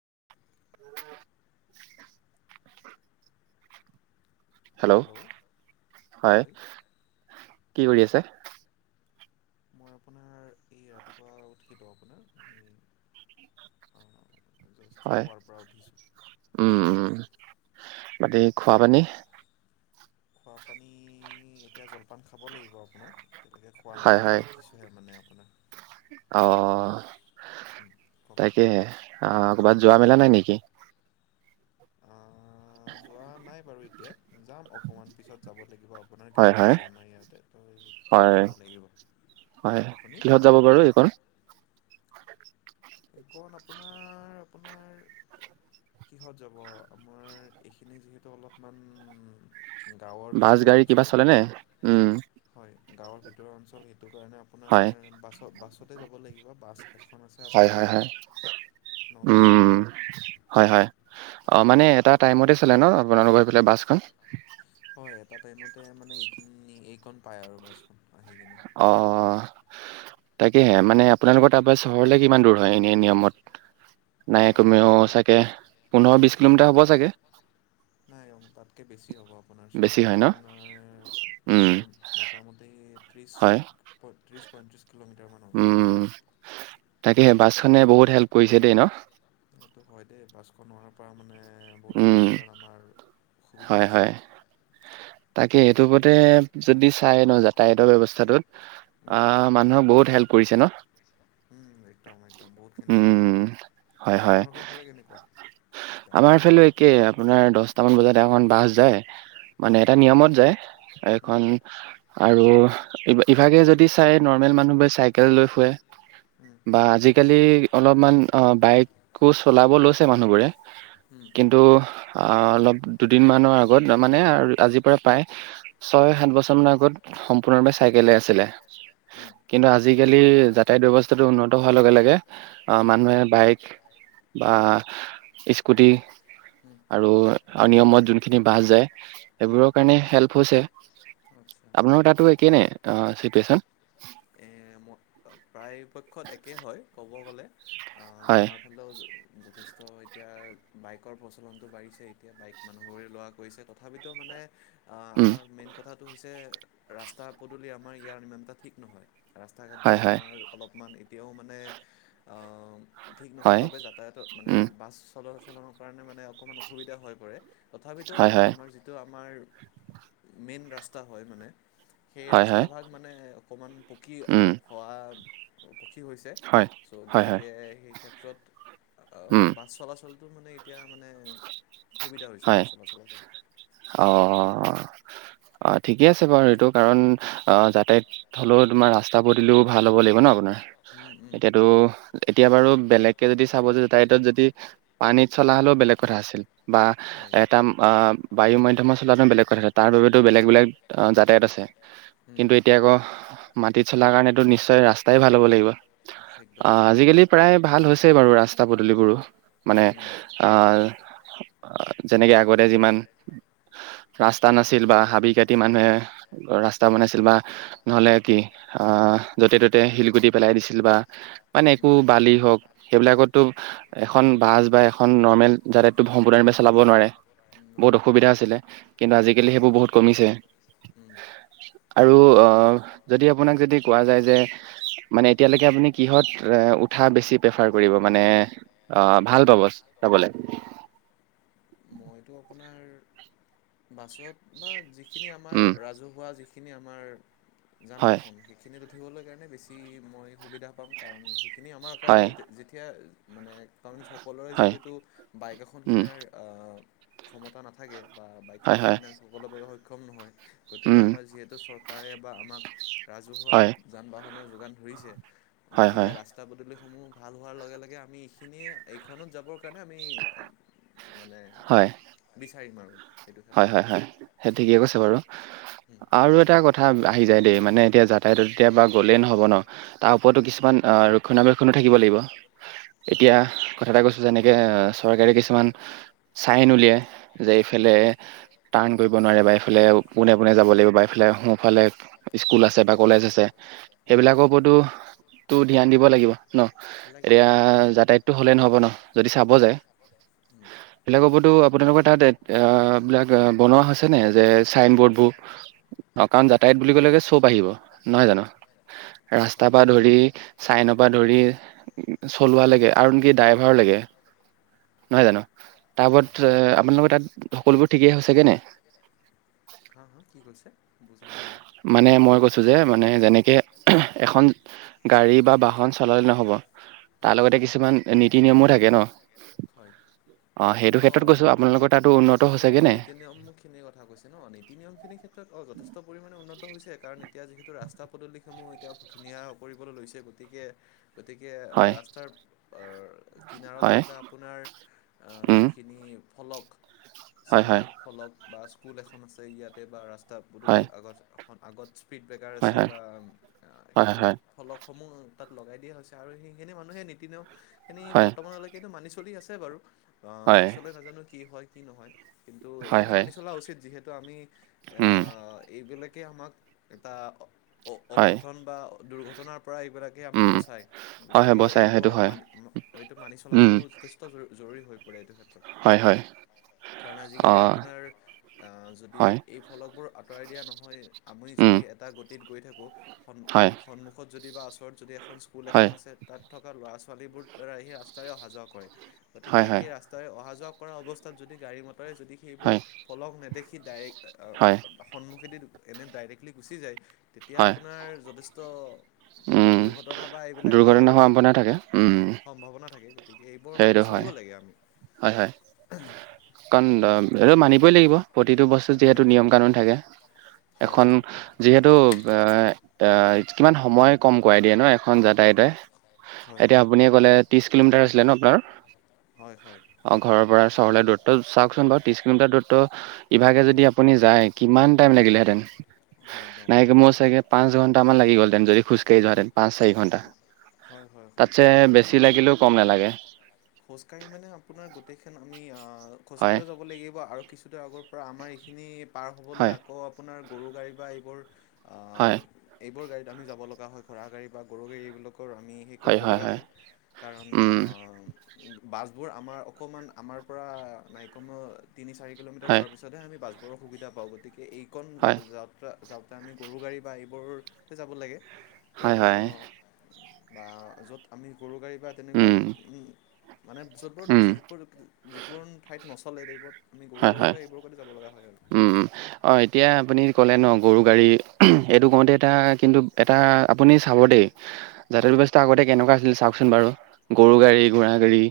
[inaudible] Hello, হয়। কি কৰি আছে? মই আপোনাৰ এই ৰাতিপুৱা উঠিলো আপোনাৰ, অ। হয়, উম-উম। বাকি খোৱা পানী? খোৱাপানী এতিয়া জলপান খাব লাগিব আপোনাৰ। তেনেকে খোৱা হয় নাই মই হয় উঠিছোঁহে মানে আউ। অ কওক তাকেহে, আ ক'বাত যোৱা মেলা নাই নেকি? আ যোৱা নাই বাৰু ই তিয়া। যাম অকণমান পিছত যাব লাগিব আপোনাৰ হয় গাড়ী হয় আছে আমাৰ ইয়াতে, ত' হয় তাত যাব লাগিব, হয় আপুনি? কিহত যাব বাৰু এইকণ [inaudible] এইকণ আপোনাৰ-আপোনাৰ কিহত যাব আমাৰ এইখিনি যিহেতু অলপমান গাঁৱৰ বাছ ভিতৰুৱা গাড়ী কিবা অঞ্চল চলেনে, উম। হয় গাঁৱৰ ভিতৰৰ অঞ্চল সেই টো কাৰণে আপোনাৰ হয় বাছত বাছ ততে যাব লাগিব বাছ এখ [unintelligible] হয়, হয়, হয়, উম, বজাত হয়-হয়। অ উম, মানে এটা টাইমতে লে ন, আপোনালোকৰ সেফালে বাছ খন। হয়, এটা টাইমতে মানে এইখিনি এইকণ পায় আৰু বাচখন আহি। কিনে অ, তাকেহে মানে আপোনালোকৰ তাৰপৰা চহৰলে কিমান দূৰ হয় এনে নিয়মত। নাই আমাৰ কমেও ইয়াৰ পৰা চাগে পোন্ধৰ বিশ কিলোমিটাৰ হ'ব চাগে? নাই তাতকৈ বেছি হ'ব আপোনাৰ, বেছি চহৰলৈ হয় ন উম আপোনাৰ মোটামুটি ত্ৰিছ হয় পইত্ৰিছ পইত্ৰিচ উম তাকেহে, বাছ নে বহুত হেল্প কৰিছে দেই নহ। এইটো হয় দে বাছখন অহাৰ পৰা মানে নে উম বহুতখিনি ক্ষেত্ৰত আমাৰ সুবিধা হয় হৈছে। হয় তাকে এইটো যেতিয়া যদি চাই ন যাতায়তৰ ব্যৱস্থাটোত অ উম, মানুহক বহুত হেল্প কৰিছে ন উম, একদম একদম বহুতখিনি ক্ষেত্ৰত উম হয় হয় আপোনালোকৰ ফালে কেনেকুৱা আমাৰ যাতায়াতত ফালে একে আপোনাৰ দছটামান বজাত এখন বাছ যায় মানে উম, নিয়মত যায় উম। এখন আৰু ইভা ইভাগে যদি চায় নৰ্মেল মানুহবোৰে চাইকেল লৈ ফুৰে হুম বা আজিকালি অলপমান অ বাইকো চলাব লৈছে মানুহবোৰে হুম কিন্তু অ অলপ দুদিনমানৰ আগত তা মানে আজি পৰা প্ৰায় ছয় সাত বছৰমান মানৰ আগত সম্পূৰ্ণৰূপে চাইকেলে আছিলে হুম কিন্তু আজিকালি যাতায়ত ব্যৱস্থাটো উন্নত হোৱাৰ লগে লগে হুম মানুহে বাইক বা স্কুটি হুম আৰু নিয়মত যোনখিনি বাছ যায় হুম সেইবোৰক তেনে হেল্প হৈছে আচ্ছা আপোনাৰ তাতো একে নে চিটিউচন এ মই প্ৰায়পক্ষত একে হয় ক'ব গ'লে অ হয় আমাৰ ফালেও যথেষ্ট এতিয়া বাইকৰ প্ৰচলনটো বাঢ়িছে এতিয়া বাইক মানুহৰে লোৱা কৰিছে তথাপিতো মানে আ উম আমাৰ মেইন কথা টো হৈছে ৰাস্তা পদূলি আমাৰ ইয়াৰ ইমান এটা ঠিক নহয় ৰাস্তা ঘাটবোৰ হয় হয় আমাৰ সিমান এতিয়াও মানে আহ ঠিক নোহো হয় বাবে যাতায়াত মানে উম বাছ সদা চলনৰ কাৰণে মানে অকমান অসুবিধা হৈ পৰে তথাপিতো হয় হয় আমাৰ যিটো আমাৰ মেইন ৰাস্তা হয় মানে সেই হয় হয় ৰাস্তা ভাগ মানে অকমান পকী উম হোৱা সুখী হৈছে হয় চ' হয় হয় গতিকে সেই ক্ষেত্ৰত আ উম ম বাছ চলাচল টো মানে এতিয়া মানে সুবিধা হৈছে হয় বাছ চলাচলৰ কাৰণে। অ অ ঠিকে আছে বাৰু এইটো কাৰণ অ যাতায়ত হলেও তোমাৰ ৰাস্তা পদুলিও ভাল হ'ব লাগিব ন আপোনাৰ উম উম এতিয়াতো এতিয়া বাৰু বেলেগ কে যদি চাব যায় তাই যদি পানীত চলা হলেও বেলেগ কথা আছিল বা হয় এটা আ ম বায়ু মাধ্যমত চলাটো বেলেগ কথা তাৰ বাবেতো বেলেগ বেলেগ যাতায়ত আছে উম কিন্তু এতিয়া আকৌ মাটিত চলাৰ কাৰণটো নিশ্চয় ৰাস্তাই ভাল হ'ব লাগিব। একদম অ' আজিকালি প্ৰায় ভাল হৈছেয়ে বাৰু ৰাস্তা পদূলিবোৰো। মানে উম আহ যেনেকে আগতে যিমান ৰাস্তা ৰাস্তা নাছিল বা হাবি কাটি মানুহে ৰাস্তা বনাইছিল বা নহ'লে কি আহ য'তে ত'তে শিলগুটি পেলাই দিছিল বা মানে একো উম। বালি হওক, সেইবিলাকতটো এখন বাছ বা এখন নৰ্মেল যাতায়তটো সম্পূৰ্ণৰূপে চলাব নোৱাৰে, বহুত নোৱাৰে অসুবিধা আছিলে কিন্তু আজিকালি সেইবোৰ বহুত কমিছে। উম আৰু অ' যদি আপোনাক যদি কোৱা যায় যে মানে এতিয়ালৈকে আপুনি কি'হত উঠা বেছি প্ৰেফাৰ কৰিব মানে ভাল পাব যাবলে। মইতো আপোনাৰ বাছত। বা যিখিনি আমাৰ উম ৰাজহুৱা যি সেইখিনি আমাৰ যান হয় বাহন, সেইখিনি উঠি বলৈ কাৰণে বেছি মই সুবিধা পাম। কাৰণ, সেইখিনি আমাৰ কাৰণে হয় যেতিয়া মানে কাৰণ সকলোৰে হয় যিহেতু বাইক এখন উম কিনাৰ ক্ষমতা নাথাকে, বা বাইক হয় এখন হয় কিনাৰ সকলোৰ বাবে সক্ষম নহয়। গতিকে, উম আমাৰ যিহেতু চৰকা কাৰে বা আমাক ৰাজহুৱা হয় যান বাহনৰ যোগান ধৰিছে, হয় হয় গতিকে ৰাস্তা পদূলি সমূহ ভাল হোৱাৰ লগে লগে আমি এইখিনিয়ে এইখনত যাবৰ কাৰণে আমি মানে হয় বিছ চাৰিম আৰু। সেইটো হয় ক্ষেত্ৰত হয় হয়, সেই ঠিকেই কৈছে বাৰু। আৰু এটা কথ কথা আহি যায় দেই মানে এতিয়া যাতায়ত এতিয়া বা গ'লেই নহ'ব ন তাৰ ওপৰতো কিছুমান ৰক্ষণাবেক্ষণো থাকিব লাগিব। হয় এতিয়া কথা এটা কৈছো যেনেকে চৰকাৰে কিছুমান চাইন উলিয়াই যে এইফালে টাৰ্ণ কৰিব নোৱাৰে, বা ইফালে পোনে পোনে যাব লাগিব, বা ইফালে সোফালে স্কুল আছে বা কলেজ আছে, সেইবিলাকৰ ওপৰতো টো ধ্যান দিব লাগিব ন, এতিয়া লাগিব লাগিব যাতায়তটো হ'লেই নহ'ব ন? যদি চাব যায় সেইবিলাকোতো আপোনালোকৰ তাত এইয়া বিলাক বনোৱা হৈছে নে যে চাইন বৰ্ডবোৰ, কাৰণ যাতায়ত বুলি ক'লে চব আহিব, নহয় জানো? ৰাস্তাৰ হয় পৰা হয় ধৰি চাইনৰ পৰা ধৰি চলোৱা লেগে আৰু নেকি ড্ৰাইভাৰ লেগে নহয় জানো? হয় তাৰপৰত হয় এ আপোনালোকৰ তাত ঠিকেই হৈছেগে নে? হা হা কি কৈছে? বুজা নাই মই মানে মই কৈছো যে মানে যেনেকে এখন গাড়ী বা বাহ খন চলালে নহ'ব তাৰ উম লগতে কিছুমান নীতি নিয়মো থাকে ন? হয় সেইটো অ ক্ষেত্ৰত কৈছো নীতি আপোনালোকৰ নীতি তাতো অ উন্নত নীতি নিয়ম হৈছেগে নে নীতি নিয়মখিনিৰ কথা কৈছে ন নীতি নিয়ম খিনিৰ ক্ষেত্ৰত অ যথেষ্ট পৰিমাণে উন্নত হৈছে কাৰণ এতিয়া যিহেতু ৰাস্তা পদূলিসমূহ এতিয়া ধুনীয়া কৰিবলৈ লৈছে গতিকে গতিকে হয় ৰাস্তাৰ কিনাৰত হয় থকা আপোনাৰ উম যিখিনি ফলক হয় চিনৰ হয় ফলক বা স্কুল এখন আছে ইয়াতে বা ৰাস্ হয় [unintelligible] আগত আগত স্পীডব্ৰেকাৰ হয় আছে হয় বা হয় সেইবিলাক হয় ফলক সমূহ তাত লগাই দিয়া হৈছে আৰু সেইখিনি মানুহে নীতি নিয়ম এনে হয় বৰ্তমানলৈকেটো মানি চলি আছে বাৰু। অ হয় পিছলৈ নাজানো কি হয়। কি নহয় কিন্তু হয় এইখিনি হয় মানি চলা উচিত যিহেতু আমি উম আহ এইবিলাক কে আমাক এটা অ হয় অঘটন বা দুৰ্ঘটনাৰ পৰা এইবিলাকেই আমাক উম বচায় হয় হয় গতিকে বচাই সেইটো এইবোৰ হয় মান এইটো মানি চলাটো উম জৰুৰী হৈ [unintelligible] হয় হয় কাৰণ আজিকালি অ', আপোনাৰ অ যদি হয়, এই ফলকবোৰ আঁতৰাই দিয়া নহয় আমি উম, যদি এটা [unintelligible] গৈ থাকো। সন্ হয়, সন্মুখত যদি বা ওচৰত যদি এখন স্কুল এখন হয়, আছে তাত থকা ল'ৰা ছ ছোৱালীবোৰ তাৰ সেই ৰাস্তাৰে অহা যোৱা কৰে। হয়, গতিকে, হয়, সেই ৰাস্তাৰে অহা যোৱা কৰা অৱস্থাত যদি গাড়ী ম কৰে যদি সেইবোৰত হয়, ফলক নেদেখি সি দায়েক হয়। এনে ডাইৰেক্টলি গুচি যায় তেতিয়া হয়, আপোনাৰ যথেষ্ট উম, দুৰ্ঘটনা বা এইবিলাকৰ দুৰ্ঘটনা সম্ভাৱনা থাকে, উম। সম্ভাৱনা থাকে গতিকে এইবোৰ মানি সেইটো হয়, চলিব লাগে আমি হয়-হয় কাৰণ এটো মানিবই লাগিব। প্ৰতিটো বস্তুত যিহেতু মানিব নিয়ম কানুন থাকে, হয় এখন হয় যিহেতু এ- এ কিমান সময় কম কৰাই দিয়ে ন এখন যাতায়তে। হয় এতিয়া হয় আপুনিয়ে ক'লে ত্ৰিশ কিলোমিটাৰ আছিলে ন। [unintelligible] হয় হয় অঁ ঘৰৰ পৰা চহৰলে দূৰত্ব চাওকচোন বাৰু ত্ৰিশ কিলোমিটাৰ দুৰত্ব ইভাগে উম, যদি আপুনি যায় কিমান টাইম লাগিলেঁতেন। একদম নাইকমেও বহুত চাগে পাঁচ ঘন্টামান লাগি গ'লহেতেন যদি খোজকাঢ়ি উম, যোৱাহেঁতেন পাঁচ চাৰি ঘন্টা, হয় হয় হয় তাতছে বেছি লাগিলেও কম নালাগে। খোজ কাঢ়ি মানে আপোনাৰ গোটেই খন আমি আ অঁ হয় খোজকাঢ়িও যাব লাগিব আৰু কিছুদূৰ আগৰ পৰা আমাৰ এই খিনি পাৰ হ'বলৈ হয় আকৌ আপোনাৰ গৰু গাড়ী বা এইবোৰ হয়। এইব গাড়ী আমি য লগা হয় ঘোঁৰা গাড়ী বা গৰু গাড়ী এইবাক। আমি সেই কৰিব লগা হয়। উম যিবোৰ আমাৰ অকণমান আমাৰ পৰা নাইকম তিনি চাৰি কিলোমিাৰ হয় যোৱাৰ পিতহ আমি বাজ ময়ো সুবিধা পাওঁ গতিকে এই কণ হয় জাত যাওঁতে আমি গৰু গাড়ী বা এইবোৰতে যাব লাগে। হয়-হয় তো বা য'ত আমি গৰু গাড়ী, বা তেনেকুৱা মানে যতবোৰ উম যোৰ যিকোন ঠাইত নষ্ট খুলেই টাইপৰ। হয়-হয় উম-উম এতিয়া আপুনি ক'লে ন গৰু গাড়ী এইটো কওঁতে এটা কিন্তু এটা আপুনি চাব দেই। জাতায় উম, ব্যৱস্থা আগতে কেনেকুৱা চাওকচোন বাৰু। গৰু গাড়ী সেই ঘোঁৰা গাড়ী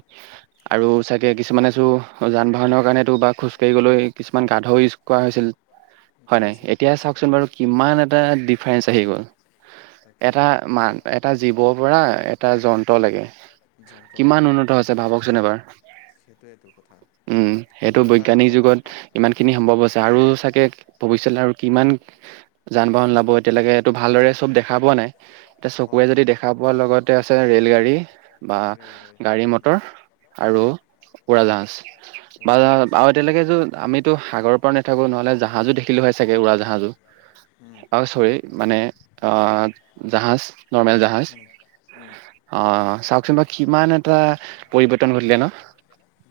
আৰু হয় চাগে কিছুমানে। যান বাহনৰ কাৰণেতো বাত খোজকাঢ়ি গলৈ কিছুমান গাধৰ ইউজ কৰা হৈছিল। হয় নাই কৰিছিলে এতিয়া কৰিছিলে চাওকচোন বাৰু কিমান এটা ফ্ৰেচ আহি গ'ল। তাকে এটা এই মান এটা জীৱৰ পৰা। এটা যন্ত্ৰ লাগে। যন্ত্ৰলৈ কিমান উন্নত হৈছে ভাবকচোন এবাৰ সেইটোৱেইটো কথা উম এইটো সেইটো। এটা অভা যুগত ইমান খিনি সম্ভৱ আছে আৰু। চাকে ভৱিষ্য আৰু কিমান যান বাহন লাব এতিয়ালৈকে এইটো ভালদৰে চব দেখা পোৱা নাই। এতিয়া চকুৰে হয় যদি হয় দেখা পোৱা লগতে আছে ৰেল গাড়ী বা ৰে'লগাড়ী গাড়ী মটৰ আৰু উম, উৰা জাহাজ বা উৰাজাহাজ আৰু এতিয়ালৈকে যো আমিতো সাগৰৰ পৰা নাথাকো নহ'লে জাহাজো দেখিলো হয় চাগে উৰা জাহাজো উম, আৰু চৰি। মানে জাহাজ। নৰ্মেল জাহাজ। উম, উম। চোন বা কিমান এটা পৰিৱৰ্তন ঘটিলে ন।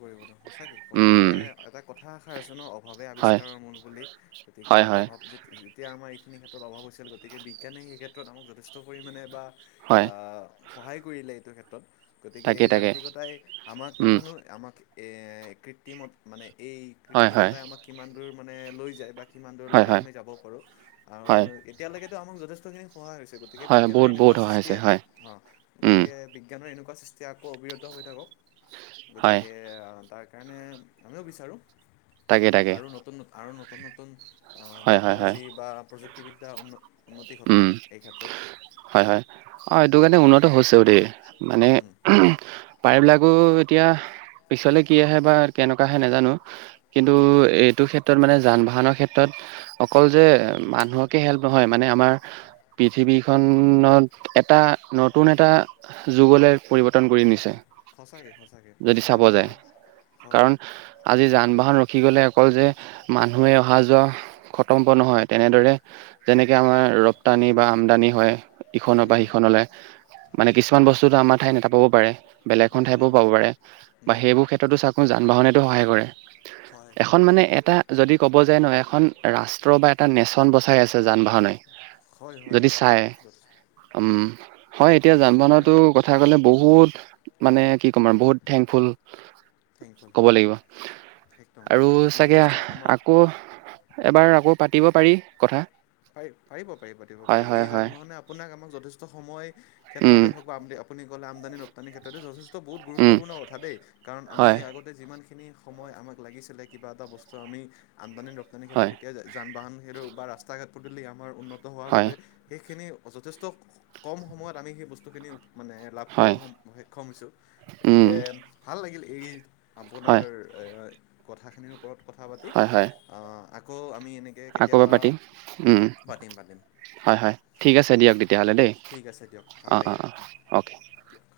কৰিবটো সচাকে ক'ব উম গ'লে এটা কথাষাৰ জানো অভাৱে হয় আৱিষ্কাৰৰ মূল বুলি গতিকে হয় হয় অভাৱ যেতিয়া আমাৰ ক্ষেত্ৰ অভাৱ হৈ গতিকে বিজ্ঞান স ক্ষেত্ৰত আমাক যথেষ্ট পৰিাণে বা হয় সহায় কৰিলে এইটো ক্ষেত্ৰত গতিকে তাকে এই তাকে যান্ত্ৰিকতাই আমাক উম নাজানো এ কৃত্ৰিমত মানে এই হয় হয় কৃত্ৰিমতাই আমাক কিমান তো মানে লৈ যায় বা কিমান হয় দূৰলৈকে হয় আমি যাব পাৰোঁ আৰু হয় এতিয়ালৈকে আমাক যথেষ্টখিনি সহায় হৈছে গতিকে হয় বিজ্ঞানৰ বহুত বহুত এনেকুৱা সহায় হৈছে সৃষ্টিয়ে হয় হ উম গতিকে বিজ্ঞানৰ এনেকুৱা সৃষ্টি আকৌ অবিৰত হৈ থাকক হয় গতিকে তাক সেইকাৰণে আমিও বিচাৰোঁ তাকে তাকে আৰু নতুনন আৰু নুন ন ন হয় হয় হয় টেকনলজি বা প্ৰযুক্ত ক্তি বি্যা উন্নত উম হয় হয় অ এইেইটো কাৰণে উন্নত [unintelligible] দে মানে উম পাৰ বিলাকো এতিয়া পিছলে কি আহে বা কেনেকুৱা আহে নাজানো কিন্তু উম, এইটো ক্ষেত্ৰত মানে যান বাহনৰ ক্ষেত্ৰত অকল যে মানুহকে হেল্প নহয় মানে আমাৰ পৃথিৱীখনত এটা নতুন এটা যুগলৈ পৰিৱৰ্তন কৰি নিছে সঁচাকৈ সঁচাকৈ যদি আমাৰ চাব যায় মানুহৰ হয় কাৰণ আজি যান বাহন ৰখি গলে অকল যে মানুহে অহা যোৱা খতম্ব নহয় তেনেদৰে যেনেকৈ আমাৰ ৰপ্তানি বা আমদানি হয় ইখনৰ পৰা উম, সিখনলৈ মানে হয় কিছুমান বস্তুতো আমাৰ উঠাই নোপাব পাৰে বেলেগ এ ঠাইও নাথাকিব পাব পাৰে বা উম, সেইবোৰ ক্ষেত্ৰতো চাক যান বাহনেতো সহায় কৰে সহায় কৰে এখন সহায় মানে কৰে এটা যদি ক'ব যে ন এখন ৰাষ্ট্ৰ বা এটা নেশচন বচাই আছে যান বাহনোই হয় হয় যদি হয় চাই উম। হয়, এতিয়া যান আপোনাৰ বাহমতো কথা ক'লে বহুত। মানে কি ক'ম আৰু বহুত থেংকফুল থেংকফুল ক'ব থেংকফুল লাগিব। একদম আৰু ই চাগে যথেষ্ট আমাৰ আকৌ এবাৰ আকৌ পাতিব পাৰি কথা। পাৰি পাৰিব, পাৰিব পাতিব হয় পাৰি হয় এই হয় যান-বাহনে আপোনাক আমাক। যথেষ্ট সময় উম ক্ষেত্ৰতে হওক বা [unintelligible] আপুনি কলে আমদানি ৰপ্তানিৰ ক্ষেত্ৰতে যথেষ্ট। ত' বহুত উম গুৰুত্বপূৰ্ণ কথা দেই। কাৰণ আমি হয় আগতে যিমান সময় আমাক লাগিছিলে, কিবা এটা বস্তু আমি আমদানি-ৰপ্তানিৰ ক্ষেত্ৰত হয় এতিয়া যান-বাহন [unintelligible] [unintelligible] আমাৰ উন্নত হোৱাৰ হয় বাবে সেইখিনিও যথেষ্ট কম সময়ত আমি সেই বস্তুখিনি মানে লাভ কৰিব হয় সক্ষম হৈছো, উম গতিকে ভাল লাগিলে। এই আপোনাৰ হয় এ কথাখিনিৰ ওপৰত কথা পাতি হয় হয় অ আকৌ আমি এনেকে আকৌ এবাৰ কেতিয়াবা পাতিম উম পাতিম পাতিম হয় হয় ঠিক আছে দিয়ক তেতিয়াহ'লে। দেই ঠিক আছে দিয়ক ভাল অঁ অঁ লাগিল অঁ অ'কে দিয়ক।